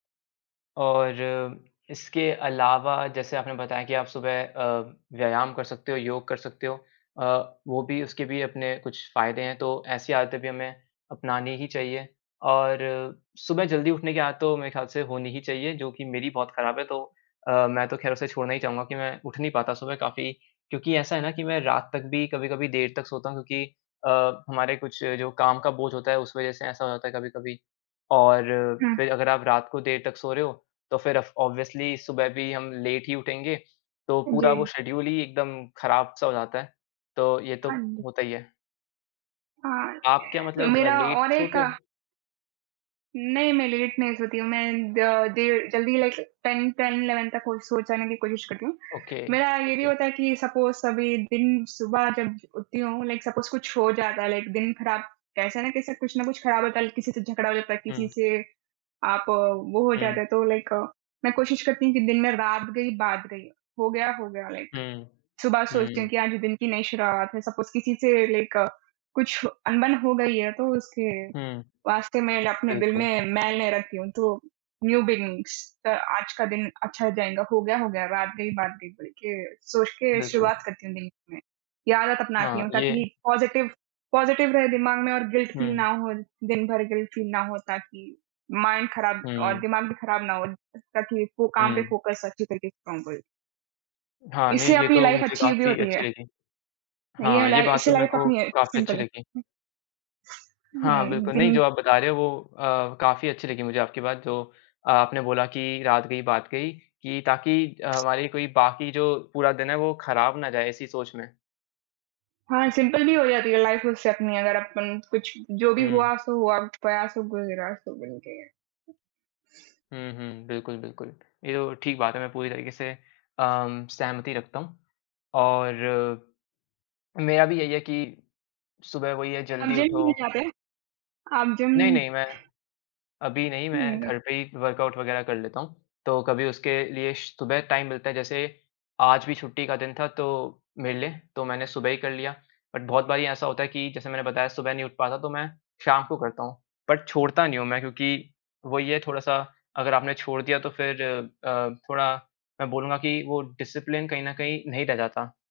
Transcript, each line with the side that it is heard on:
left: और इसके अलावा जैसे आपने बताया कि आप सुबह अ, व्यायाम कर सकते हो, योग कर सकते हो, अ, वो भी उसके भी अपने कुछ फ़ायदे हैं, तो ऐसी आदतें भी हमें अपनानी ही चाहिए और सुबह जल्दी उठने की आदत तो मेरे ख्याल से होनी ही चाहिए जो कि मेरी बहुत ख़राब है तो अ, मैं तो खैर उसे छोड़ना ही चाहूँगा कि मैं उठ नहीं पाता सुबह काफ़ी क्योंकि ऐसा है ना कि मैं रात तक भी कभी-कभी देर तक सोता हूँ क्योंकि अ, हमारे कुछ जो काम का बोझ होता है, उस वजह से ऐसा हो जाता है कभी-कभी और
right: हुँ।
left: फिर अगर आप रात को देर तक सो रहे हो, तो फिर अफ ऑब्वियसली सुबह भी हम लेट ही उठेंगे, तो पूरा वो
right: जी।
left: शेड्यूल ही एकदम ख़राब-सा हो जाता है, तो ये तो
right: हाँ जी।
left: होता ही है।
right: हाँ,
left: आप क्या मतलब
right: मेरा
left: लेट
right: और एक
left: सोते हो?
right: नहीं, मैं लेट नहीं सोती हूँ, मैं द देर जल्दी लाइक 10, 10-11 तक हो सो जाने की कोशिश करती हूँ।
left: ओके
right: मेरा ये भी
left: ओके।
right: होता है कि सपोज़ सभी दिन सुबह जब उठती हूँ लाइक सपोज़ कुछ हो जाता है लाइक दिन ख़राब कैसे न कैसे कुछ न कुछ ख़राब होता ल किसी से झगड़ा हो जाता है, किसी
left: हुँ।
right: से आप वो हो जाता
left: हुँ।
right: है तो लाइक मैं कोशिश करती हूँ कि दिन में रात गई, बात गई, हो गया, हो गया लाइक
left: हुँ।
right: सुबह सोचती हूँ
left: हुँ।
right: कि आज दिन की नई शुरुआत सपोज़ किसी से लाइक कुछ अनबन हो गई है, तो उसके
left: हुँ।
right: वास्ते मैं अपने दिल
left: बिल्कुल।
right: में मैल नहीं रखती हूँ तो न्यू बिगनिंग्स च आज का दिन अच्छा जाएँगा, हो गया, हो गया रात गई, बात गई बोल के सोच के
left: बिल्कुल।
right: शुरुआत करती हूँ दिन में। ये आदत अपनाती
left: हाँ,
right: हूँ ताकि
left: ये
right: पॉजिटिव पॉजिटिव रहे दिमाग में और गिल्ट फ़ील ना
left: हुँ।
right: हो, दिन भर गिल्ट फ़ील ना हो ताकि माइंड ख़राब और
left: हुँ।
right: दिमाग भी ख़राब ना हो ताकि वो काम पे
left: हुँ।
right: फोकस अच्छी तरह से काम करें।
left: हाँ, नहीं,
right: इससे
left: ये
right: अपनी
left: तो
right: लाइफ़
left: मुझे
right: अच्छी भी
left: काफ़ी
right: होती
left: अच्छी
right: है।
left: लगी।
right: यह
left: हाँ, ये
right: लाई
left: बात
right: इससे
left: तो मेरे
right: लाइफ़
left: को
right: अपनी
left: काफ़ी
right: सिंपल
left: अच्छी लगी।
right: हुँ।
left: हाँ,
right: हुँ,
left: बिल्कुल, नहीं
right: दिन
left: जो आप बता रहे हो, वो अ, काफ़ी अच्छी लगी मुझे आपकी बात जो आपने बोला कि रात गई, बात गई कि ताकि अ, हमारी कोई बाकी जो पूरा दिन है, वो ख़राब ना जाए इसी सोच में।
right: हाँ, सिंपल भी हो जाती है लाइफ़ उससे अपनी अगर अपन कुछ जो भी
left: हुँ।
right: हुआ सो हुआ, गया सो गुजरा सो बोल के।
left: हुँ, हुँ बिल्कुल, बिल्कुल। ये तो ठीक बात है मैं पूरी तरीके से अम, सहमति रखता हूँ, और मेरा भी यही है कि सुबह वही है
right: आप
left: जल्दी
right: जिम
left: उठो।
right: नहीं जाते हैं? आप जिम
left: नहीं, नहीं मैं अभी नहीं, मैं
right: हुँ न
left: घर पे ही वर्कआउट वग़ैरह कर लेता हूँ, तो कभी उसके लिए श सुबह टाइम मिलता है जैसे आज भी छुट्टी का दिन था तो मेरे लिए तो मैंने सुबह ही कर लिया। बट बहुत बारी ऐसा होता है कि जैसे मैंने बताया सुबह नहीं उठ पाता, तो मैं शाम को करता हूँ, बट छोड़ता नहीं हूँ मैं क्योंकि वही है थोड़ा-सा अगर आपने छोड़ दिया तो फिर अ, थोड़ा मैं बोलूँगा कि वो डिसिप्लिन कहीं न कहीं नहीं रह जाता।